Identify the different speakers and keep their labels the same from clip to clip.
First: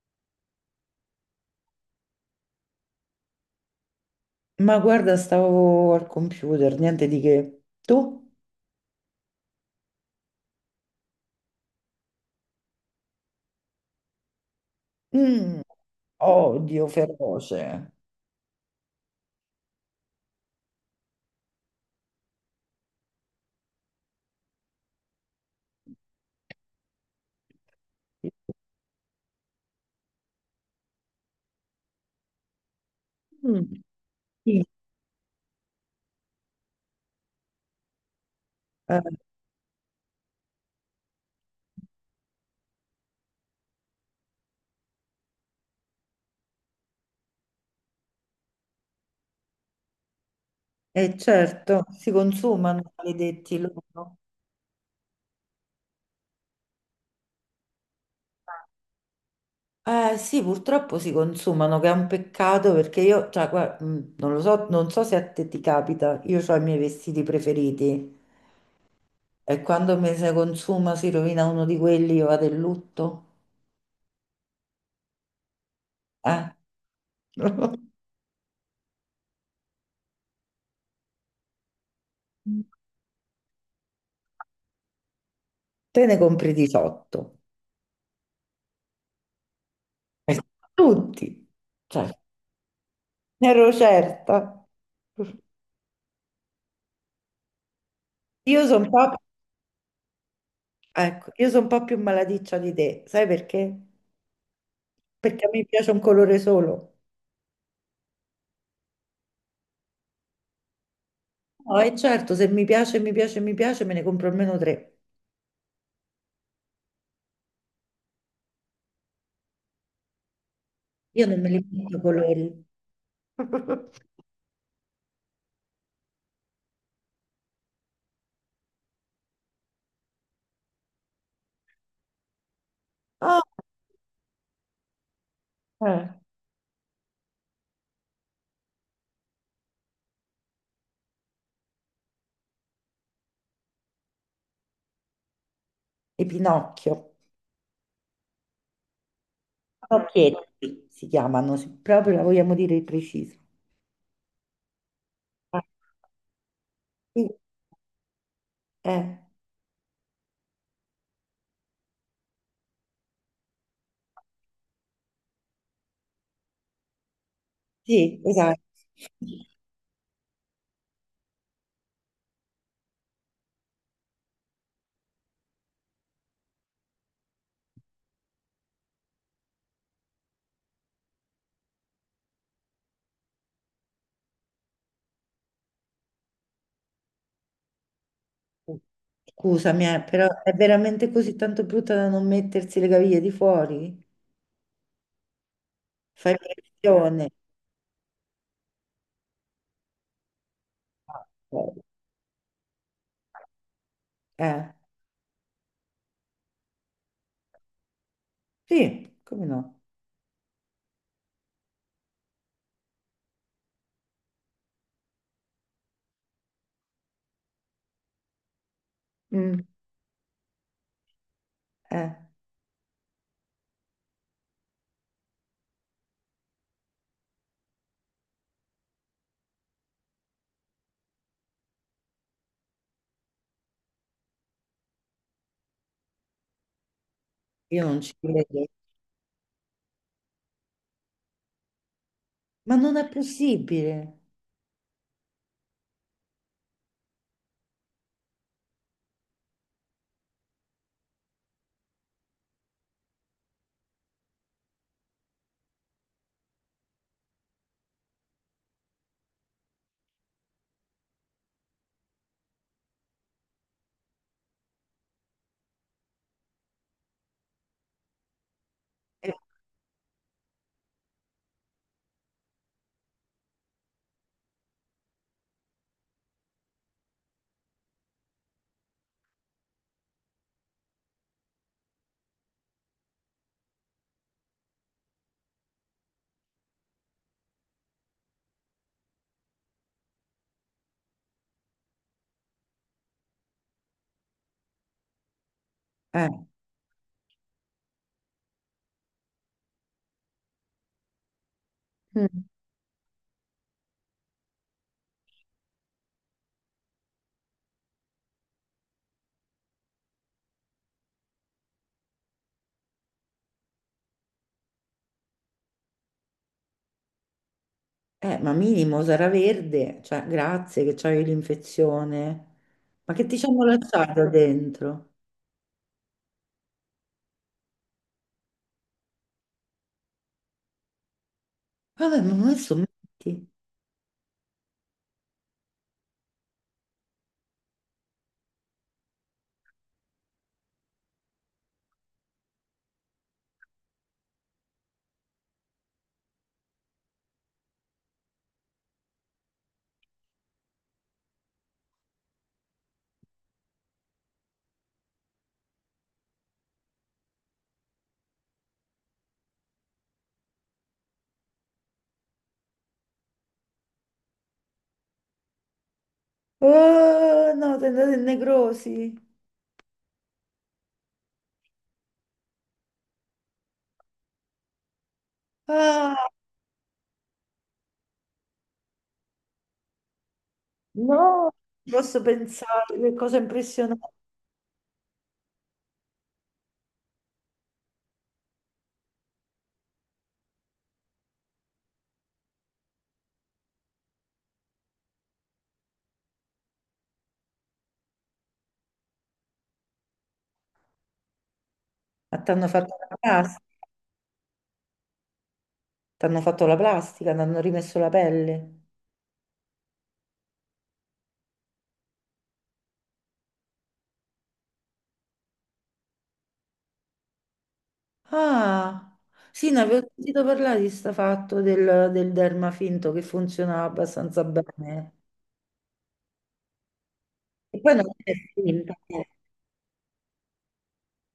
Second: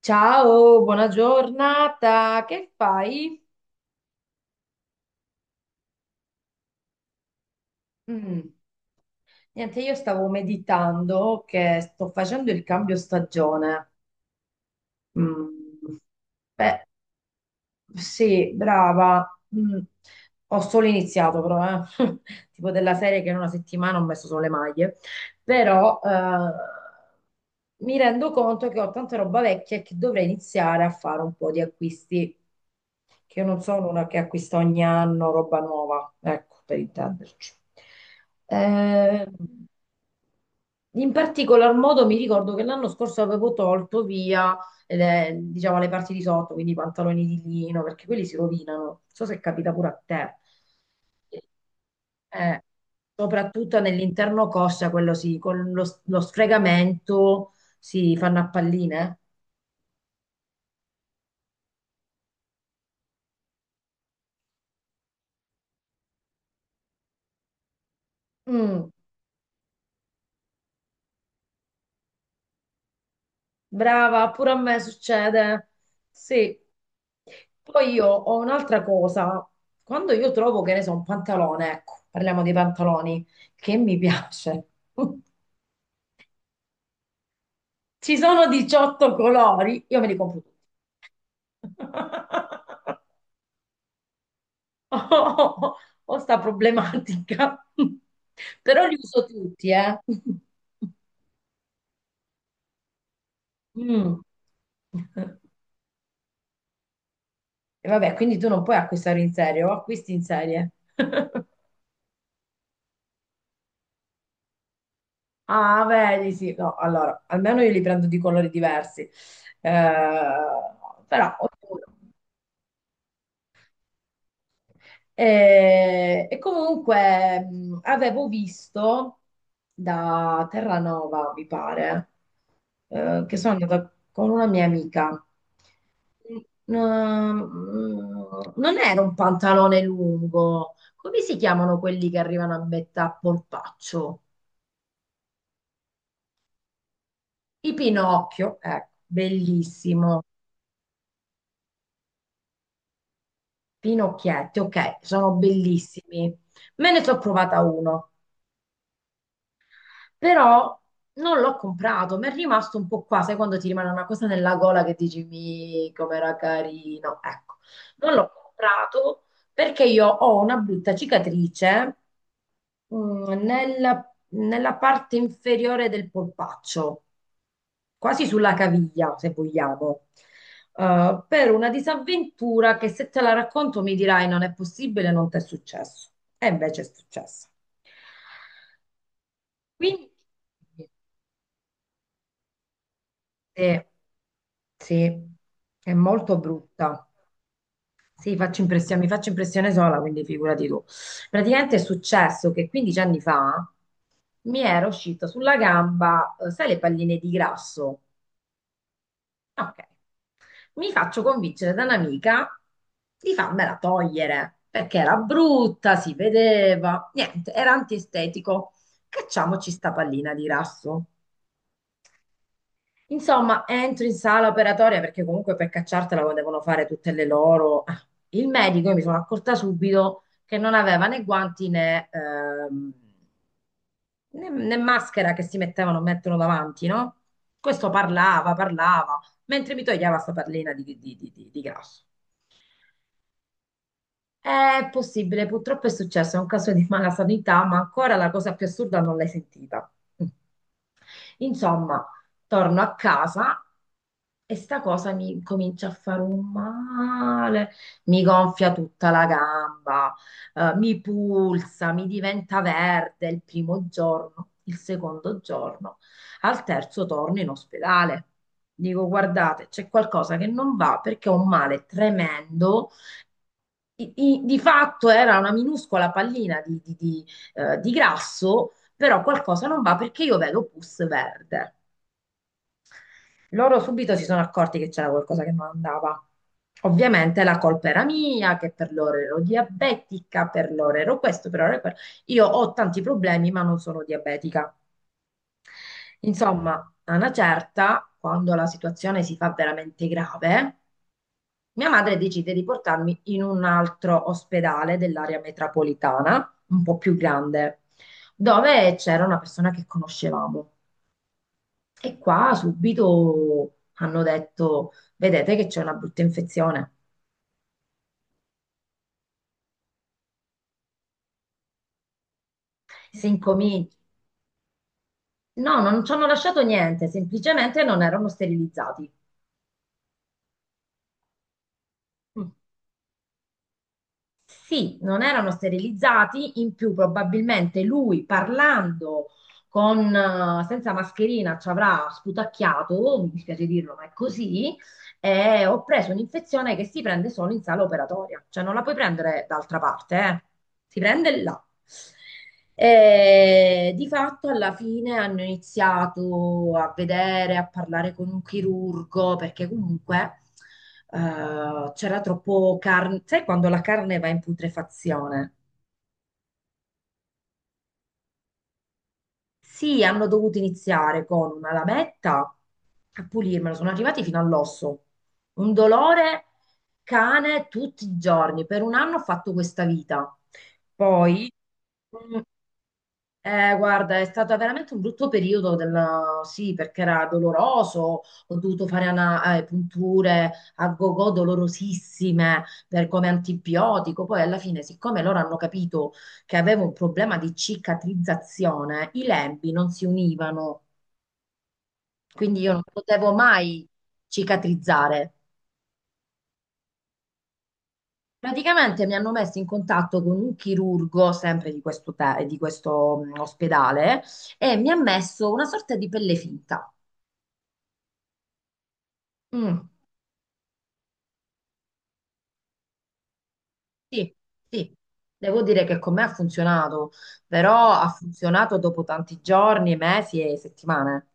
Speaker 1: Ciao, buona giornata, che fai?
Speaker 2: Ma guarda, stavo al computer, niente di che. Tu?
Speaker 1: Mm. Niente, io stavo meditando che sto facendo il cambio stagione.
Speaker 2: Mm,
Speaker 1: Mm. Beh.
Speaker 2: odio feroce.
Speaker 1: Sì, brava. Mm. Ho solo iniziato però, eh. Tipo della serie che in una settimana ho messo solo le maglie. Però mi rendo conto che ho tanta roba vecchia e che dovrei iniziare a fare un po' di acquisti, che io non
Speaker 2: Mm,
Speaker 1: sono una che acquista
Speaker 2: sì.
Speaker 1: ogni anno roba nuova, ecco, per intenderci.
Speaker 2: Eh,
Speaker 1: Eh, In particolar modo mi ricordo che l'anno scorso avevo tolto via, le, diciamo, le parti di sotto, quindi i pantaloni di lino, perché quelli si rovinano. Non so se capita pure a te.
Speaker 2: certo, si
Speaker 1: Eh,
Speaker 2: consumano, maledetti
Speaker 1: Soprattutto
Speaker 2: loro.
Speaker 1: nell'interno coscia, quello sì, con lo sfregamento si fanno a palline.
Speaker 2: Eh sì, purtroppo si consumano, che è un peccato perché io, cioè, non lo so, non so se a te ti capita, io ho i miei vestiti preferiti
Speaker 1: Mm.
Speaker 2: e quando mi si consuma, si rovina uno di quelli, io vado in lutto.
Speaker 1: Brava, pure a me succede.
Speaker 2: Eh?
Speaker 1: Sì. Poi io ho un'altra cosa. Quando io trovo, che ne so, un pantalone, ecco, parliamo dei pantaloni, che mi piace.
Speaker 2: Te ne compri 18.
Speaker 1: Ci sono 18 colori, io me li
Speaker 2: Eh,
Speaker 1: compro tutti.
Speaker 2: Tutti, Cioè, ne ero certa.
Speaker 1: Ho, ho sta problematica.
Speaker 2: Io sono
Speaker 1: Però
Speaker 2: un
Speaker 1: li
Speaker 2: po',
Speaker 1: uso tutti, eh.
Speaker 2: ecco, io sono un po' più malaticcia di te, sai perché?
Speaker 1: Mm.
Speaker 2: Perché a me piace un colore solo.
Speaker 1: E vabbè, quindi tu non puoi acquistare in serie, o acquisti in serie.
Speaker 2: No, e certo, se mi piace, mi piace, mi piace, me ne compro almeno tre.
Speaker 1: Ah, vedi, sì, no, allora, almeno io li prendo di colori diversi, eh,
Speaker 2: Io
Speaker 1: però
Speaker 2: non me li
Speaker 1: ognuno.
Speaker 2: metto i colori.
Speaker 1: E comunque avevo visto da Terranova, mi pare, che
Speaker 2: Ah,
Speaker 1: sono andata con una mia amica.
Speaker 2: eh,
Speaker 1: Non era un pantalone lungo, come si chiamano quelli che arrivano a metà polpaccio?
Speaker 2: E Pinocchio.
Speaker 1: I Pinocchio, ecco, bellissimo.
Speaker 2: Pinocchietti si chiamano, se proprio la vogliamo dire precisa.
Speaker 1: Pinocchietti, ok, sono
Speaker 2: Ah,
Speaker 1: bellissimi. Me ne sono
Speaker 2: sì,
Speaker 1: provata uno,
Speaker 2: Eh,
Speaker 1: però non l'ho comprato, mi è rimasto un po' qua, sai quando ti rimane una cosa nella gola che dici, mi, com'era carino. Ecco, non
Speaker 2: sì,
Speaker 1: l'ho
Speaker 2: esatto.
Speaker 1: comprato perché io ho una brutta cicatrice nella parte inferiore del polpaccio, quasi sulla caviglia, se vogliamo. Per una disavventura che se te la racconto mi dirai non è possibile, non ti è successo. E invece è successo.
Speaker 2: Scusami,
Speaker 1: Quindi,
Speaker 2: però è veramente così tanto brutta da non mettersi le caviglie di
Speaker 1: eh,
Speaker 2: fuori?
Speaker 1: sì, è
Speaker 2: Fai
Speaker 1: molto brutta.
Speaker 2: pressione.
Speaker 1: Sì, faccio impressione, mi faccio impressione sola, quindi figurati tu.
Speaker 2: Ah,
Speaker 1: Praticamente è
Speaker 2: ok.
Speaker 1: successo che 15 anni fa mi
Speaker 2: Eh,
Speaker 1: era uscita sulla gamba, sai, le palline di grasso?
Speaker 2: sì, come
Speaker 1: Ok.
Speaker 2: no?
Speaker 1: Mi faccio convincere da un'amica di farmela togliere perché era brutta, si vedeva, niente, era antiestetico.
Speaker 2: Mm,
Speaker 1: Cacciamoci sta pallina di rasso.
Speaker 2: eh,
Speaker 1: Insomma, entro in sala operatoria perché comunque per cacciartela lo devono fare tutte le loro. Ah. Il medico, io mi sono accorta subito che non aveva né guanti né maschera che si mettevano, mettono davanti, no?
Speaker 2: io
Speaker 1: Questo
Speaker 2: non ci
Speaker 1: parlava,
Speaker 2: credo.
Speaker 1: parlava, mentre mi toglieva sta perlina di, di grasso.
Speaker 2: Ma non è possibile.
Speaker 1: È possibile, purtroppo è successo, è un caso di mala sanità, ma ancora la cosa più assurda non l'hai sentita. Mm. Insomma, torno a casa e sta cosa mi comincia a fare un male, mi gonfia tutta la gamba, mi pulsa, mi diventa verde il primo giorno, il secondo giorno, al terzo torno in ospedale. Dico,
Speaker 2: Eh,
Speaker 1: guardate, c'è qualcosa che non va perché ho un male tremendo di fatto era una minuscola pallina di, di grasso, però qualcosa non va perché io vedo pus verde. Loro subito si sono accorti che c'era qualcosa che non andava. Ovviamente la colpa era mia, che per loro ero diabetica, per loro ero questo, per loro ero quello. Io ho tanti problemi, ma non sono diabetica.
Speaker 2: eh,
Speaker 1: Insomma, a una certa, quando la situazione si fa veramente grave, mia madre
Speaker 2: mm.
Speaker 1: decide di portarmi in un altro ospedale dell'area metropolitana, un po' più grande, dove c'era una persona che conoscevamo. E qua subito hanno detto: vedete che c'è una brutta infezione.
Speaker 2: Ma minimo sarà verde. Cioè, grazie che c'hai l'infezione. Ma
Speaker 1: Si
Speaker 2: che ti ci hanno
Speaker 1: incomincia.
Speaker 2: lasciato dentro?
Speaker 1: No, non ci hanno lasciato niente, semplicemente non erano sterilizzati.
Speaker 2: Vabbè, ma
Speaker 1: Mm.
Speaker 2: adesso metti.
Speaker 1: Sì, non erano sterilizzati, in più probabilmente lui parlando con, senza mascherina ci avrà sputacchiato, mi dispiace dirlo, ma è così, e ho preso un'infezione che si prende solo in sala operatoria, cioè non la puoi prendere d'altra parte, eh. Si prende là. E di fatto alla fine hanno iniziato a vedere, a parlare con un chirurgo, perché comunque c'era troppo carne, sai quando la carne va in putrefazione?
Speaker 2: Oh, no, sei andato in necrosi.
Speaker 1: Sì, hanno dovuto iniziare con una lametta a pulirmelo, sono arrivati fino all'osso. Un
Speaker 2: Ah!
Speaker 1: dolore cane tutti i giorni. Per un anno ho fatto questa vita. Poi,
Speaker 2: No, posso
Speaker 1: mm,
Speaker 2: pensare, che cosa impressionante.
Speaker 1: guarda, è stato veramente un brutto periodo della... Sì, perché era doloroso, ho dovuto fare punture a gogo dolorosissime per come antibiotico. Poi alla fine, siccome loro hanno capito che avevo un problema di cicatrizzazione, i lembi non si univano,
Speaker 2: Ma ti
Speaker 1: quindi
Speaker 2: hanno
Speaker 1: io non
Speaker 2: fatto la
Speaker 1: potevo
Speaker 2: plastica,
Speaker 1: mai cicatrizzare.
Speaker 2: t'hanno fatto la plastica, ti hanno rimesso la pelle.
Speaker 1: Praticamente mi hanno messo in contatto con un chirurgo, sempre di questo, di questo ospedale, e mi ha messo una sorta di pelle finta.
Speaker 2: Ah, sì, ne
Speaker 1: Mm.
Speaker 2: avevo sentito parlare di sta fatto del derma finto che funzionava
Speaker 1: Sì,
Speaker 2: abbastanza
Speaker 1: sì,
Speaker 2: bene.
Speaker 1: devo dire che con me ha funzionato,
Speaker 2: E
Speaker 1: però
Speaker 2: poi non
Speaker 1: ha
Speaker 2: è
Speaker 1: funzionato
Speaker 2: finta,
Speaker 1: dopo
Speaker 2: eh.
Speaker 1: tanti giorni, mesi e settimane.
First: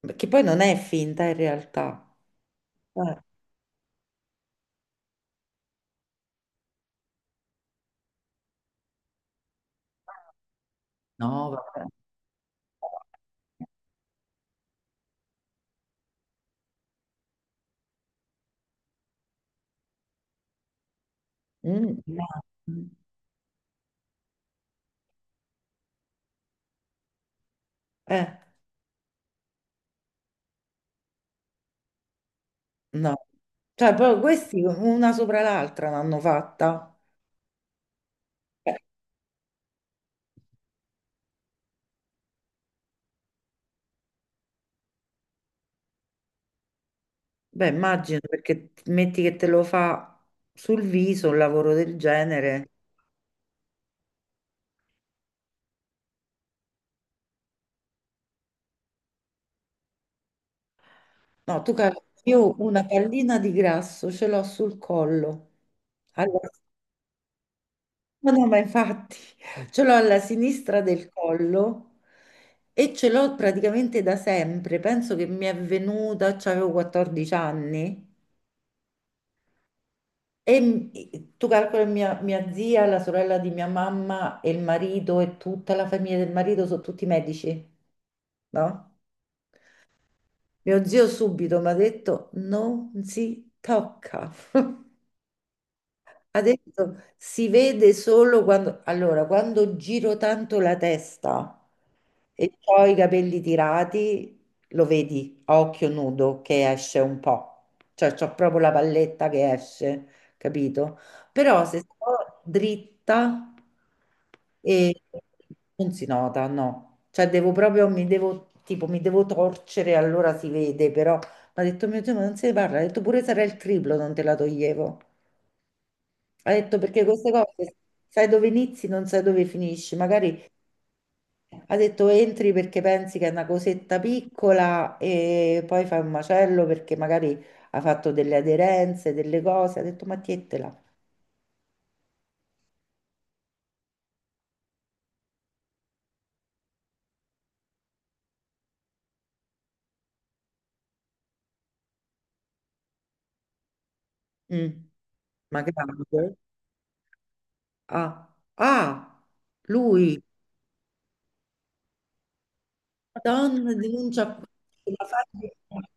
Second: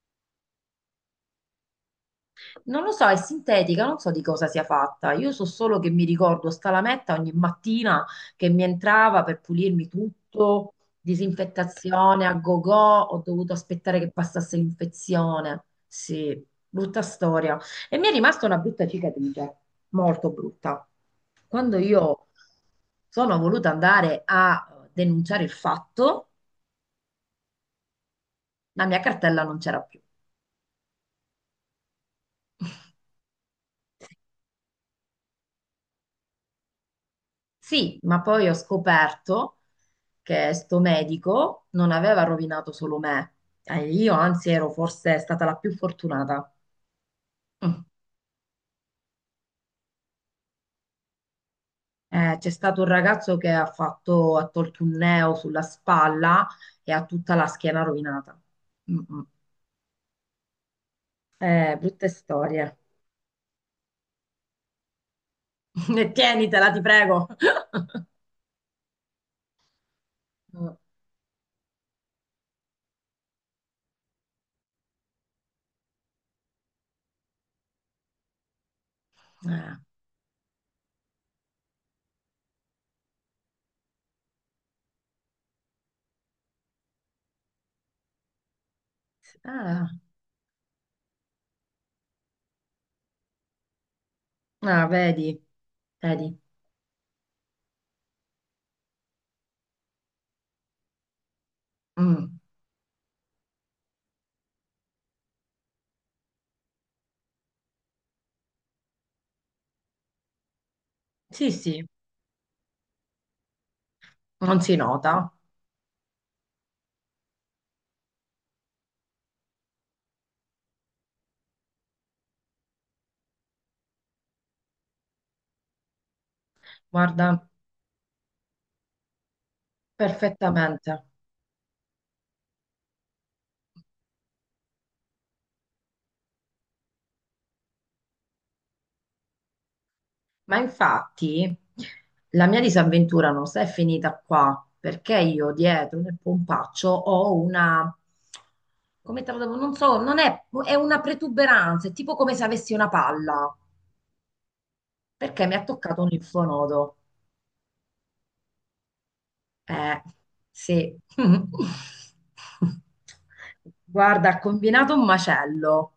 Speaker 2: Perché poi non è finta in realtà.
Speaker 1: Non lo so, è
Speaker 2: Eh,
Speaker 1: sintetica, non so di cosa sia fatta. Io so solo che mi ricordo sta lametta ogni mattina che mi entrava per pulirmi tutto,
Speaker 2: No, vabbè.
Speaker 1: disinfettazione a go-go, ho dovuto aspettare che passasse l'infezione. Sì, brutta storia. E mi è rimasta una brutta cicatrice, molto brutta. Quando
Speaker 2: Mm, no.
Speaker 1: io sono voluta andare a denunciare il fatto,
Speaker 2: Eh,
Speaker 1: la mia cartella non c'era più.
Speaker 2: no. Cioè, proprio questi una sopra l'altra l'hanno fatta.
Speaker 1: Sì, ma poi ho
Speaker 2: Eh,
Speaker 1: scoperto che sto medico non aveva rovinato solo me. Io anzi ero forse stata la più fortunata.
Speaker 2: Beh,
Speaker 1: Mm.
Speaker 2: immagino perché t- metti che te lo fa sul viso un lavoro del
Speaker 1: C'è
Speaker 2: genere.
Speaker 1: stato un ragazzo che ha fatto, ha tolto un neo sulla spalla e ha tutta la schiena rovinata. Mm, mm.
Speaker 2: No, tu calcoli,
Speaker 1: Brutte
Speaker 2: io
Speaker 1: storie.
Speaker 2: una pallina di grasso ce l'ho sul collo.
Speaker 1: E
Speaker 2: Allora,
Speaker 1: tienitela, ti prego.
Speaker 2: no, no, ma infatti ce l'ho alla
Speaker 1: Mm.
Speaker 2: sinistra del collo e ce l'ho praticamente da sempre. Penso che mi è venuta, avevo 14 anni.
Speaker 1: Eh,
Speaker 2: E m- tu calcoli mia zia, la sorella di mia mamma e il marito e tutta la famiglia del marito sono tutti medici, no?
Speaker 1: ah,
Speaker 2: Mio zio subito mi ha detto non si tocca.
Speaker 1: ah, vedi, vedi.
Speaker 2: Adesso si vede solo quando, allora, quando giro tanto la testa
Speaker 1: Mm.
Speaker 2: e ho i capelli tirati, lo vedi a occhio nudo che esce un po', cioè c'ho proprio la palletta che esce, capito?
Speaker 1: Sì,
Speaker 2: Però se
Speaker 1: sì,
Speaker 2: sto dritta
Speaker 1: non si
Speaker 2: e
Speaker 1: nota.
Speaker 2: non si nota, no. Cioè devo proprio, mi devo, tipo, mi devo torcere, allora si vede, però mi ha detto mio Dio, ma non se ne parla, ha detto pure sarà il triplo, non te la toglievo. Ha detto perché queste
Speaker 1: Guarda,
Speaker 2: cose sai dove inizi, non sai dove finisci. Magari
Speaker 1: perfettamente.
Speaker 2: ha detto entri perché pensi che è una cosetta piccola e poi fai un macello perché magari ha fatto delle aderenze, delle cose. Ha detto ma
Speaker 1: Ma
Speaker 2: tientela.
Speaker 1: infatti la mia disavventura non si è finita qua, perché io dietro nel pompaccio ho una, come te lo devo, non so, non è, è una protuberanza, è tipo come se avessi una palla,
Speaker 2: Mm,
Speaker 1: perché mi
Speaker 2: ma
Speaker 1: ha toccato un
Speaker 2: grave.
Speaker 1: linfonodo.
Speaker 2: Ah, ah,
Speaker 1: Eh,
Speaker 2: lui,
Speaker 1: sì.
Speaker 2: Madonna,
Speaker 1: Guarda, ha
Speaker 2: denuncia
Speaker 1: combinato un
Speaker 2: sulla faccia.
Speaker 1: macello.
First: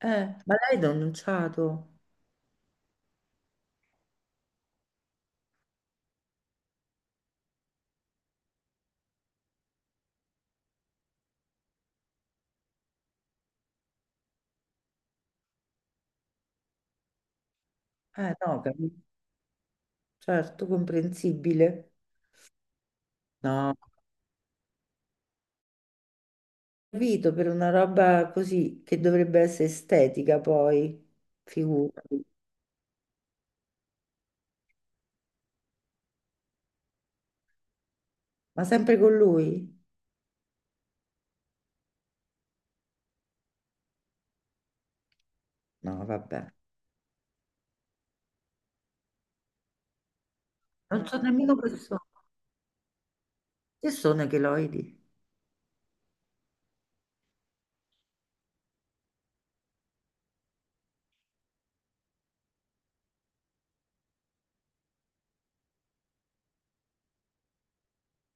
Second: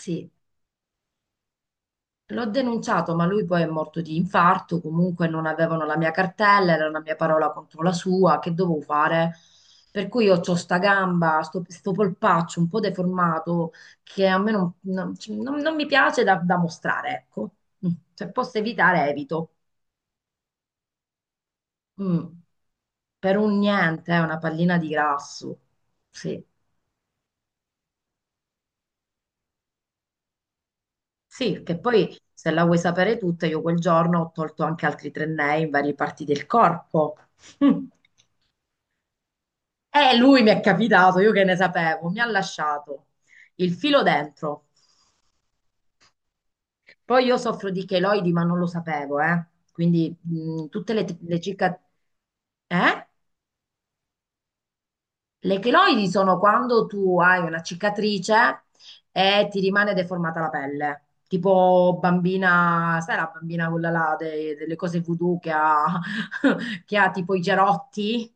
Speaker 2: Ma lei ha denunciato?
Speaker 1: L'ho denunciato, ma lui poi è morto di infarto, comunque non avevano la mia cartella, era una mia parola contro la sua, che dovevo fare? Per cui io ho sta gamba, sto polpaccio un po' deformato che a me cioè, non mi piace da mostrare, ecco. Mm. Se
Speaker 2: Eh,
Speaker 1: posso
Speaker 2: no, capi-
Speaker 1: evitare, evito.
Speaker 2: certo, comprensibile.
Speaker 1: Mm. Per un
Speaker 2: No.
Speaker 1: niente, è una pallina di grasso. Sì.
Speaker 2: Servito per una roba così che dovrebbe essere estetica poi,
Speaker 1: Sì, che poi
Speaker 2: figurati.
Speaker 1: se la vuoi sapere tutta, io quel giorno ho tolto anche altri tre nei in varie parti del corpo.
Speaker 2: Ma sempre con lui?
Speaker 1: E lui mi è capitato, io che ne sapevo, mi ha lasciato il filo dentro.
Speaker 2: No, vabbè.
Speaker 1: Poi io soffro di cheloidi, ma non lo sapevo, eh. Quindi tutte le,
Speaker 2: Non so
Speaker 1: le
Speaker 2: nemmeno
Speaker 1: cicatrici...
Speaker 2: persone.
Speaker 1: Eh?
Speaker 2: Che sono i cheloidi?
Speaker 1: Le cheloidi sono quando tu hai una cicatrice e ti rimane deformata la pelle. Tipo bambina, sai la bambina quella là delle cose voodoo che ha, che ha tipo i gerotti?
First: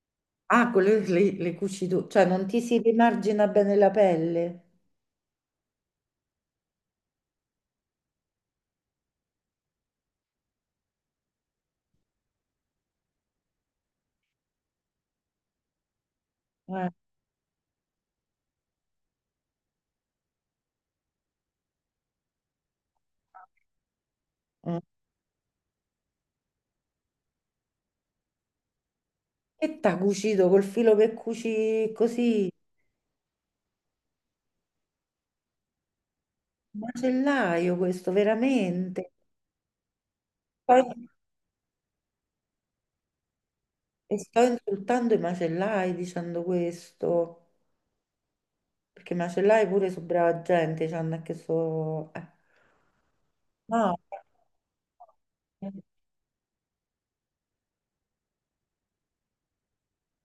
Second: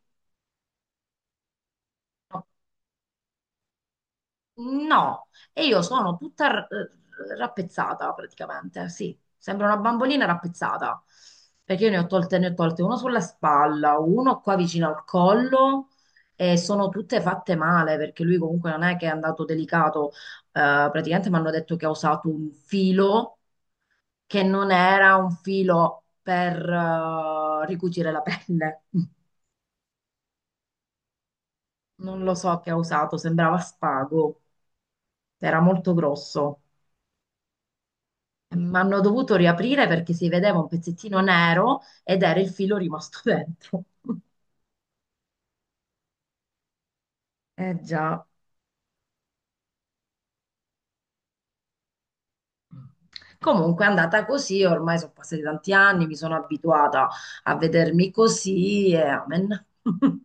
Speaker 2: Ah, con le cucito, cioè
Speaker 1: No.
Speaker 2: non ti si rimargina bene la pelle.
Speaker 1: No, e io sono tutta rappezzata praticamente, sì, sembra una bambolina rappezzata, perché io ne ho tolte uno sulla spalla, uno qua vicino al collo e sono
Speaker 2: Eh,
Speaker 1: tutte fatte male, perché lui comunque non è che è andato delicato. Praticamente mi hanno detto che ha usato un filo che non
Speaker 2: eh.
Speaker 1: era un filo per ricucire la pelle,
Speaker 2: Che t'ha cucito col filo per cuci
Speaker 1: non lo
Speaker 2: così?
Speaker 1: so che ha usato, sembrava spago, era molto grosso.
Speaker 2: Macellaio questo,
Speaker 1: Mi hanno
Speaker 2: veramente.
Speaker 1: dovuto riaprire perché si vedeva un
Speaker 2: Poi,
Speaker 1: pezzettino nero ed era il filo rimasto dentro.
Speaker 2: e sto insultando i macellai dicendo questo.
Speaker 1: Eh già.
Speaker 2: Perché macellai pure su brava gente, cioè non è che so....
Speaker 1: Comunque è
Speaker 2: No,
Speaker 1: andata così, ormai sono passati tanti anni, mi sono abituata a vedermi così e amen.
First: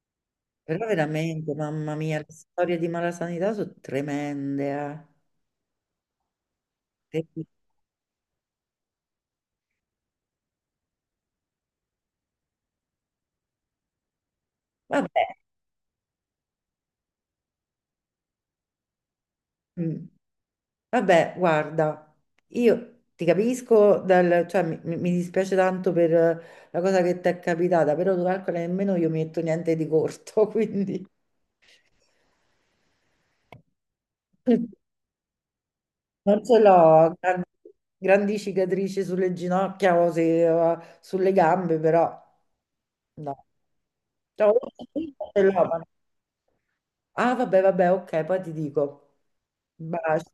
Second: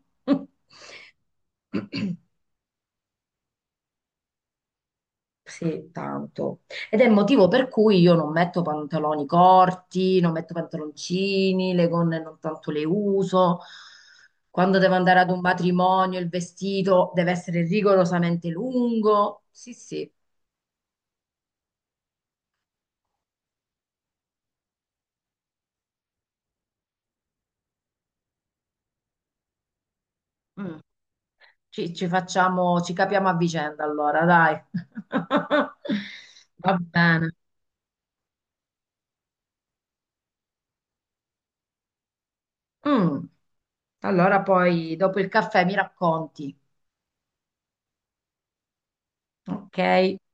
Speaker 2: però veramente, mamma mia, le storie di malasanità sono tremende.
Speaker 1: Sì, tanto. Ed è il
Speaker 2: Eh.
Speaker 1: motivo per cui io non metto pantaloni corti, non metto pantaloncini, le gonne non tanto le uso. Quando devo andare
Speaker 2: Vabbè,
Speaker 1: ad un matrimonio, il vestito deve essere rigorosamente lungo. Sì,
Speaker 2: mm,
Speaker 1: sì.
Speaker 2: vabbè, guarda, io ti capisco, cioè, mi dispiace tanto per la cosa che ti è capitata, però tu calcola che nemmeno io mi metto niente di corto,
Speaker 1: Mm.
Speaker 2: quindi...
Speaker 1: Ci capiamo a vicenda allora, dai.
Speaker 2: Non ce
Speaker 1: Va
Speaker 2: l'ho,
Speaker 1: bene.
Speaker 2: grandi cicatrici sulle ginocchia o sulle gambe, però
Speaker 1: Mm.
Speaker 2: no.
Speaker 1: Allora
Speaker 2: Cioè,
Speaker 1: poi
Speaker 2: io
Speaker 1: dopo il
Speaker 2: ce l'ho,
Speaker 1: caffè mi
Speaker 2: ma-
Speaker 1: racconti,
Speaker 2: Ah, vabbè, vabbè, ok, poi ti dico.
Speaker 1: ok?
Speaker 2: Baci.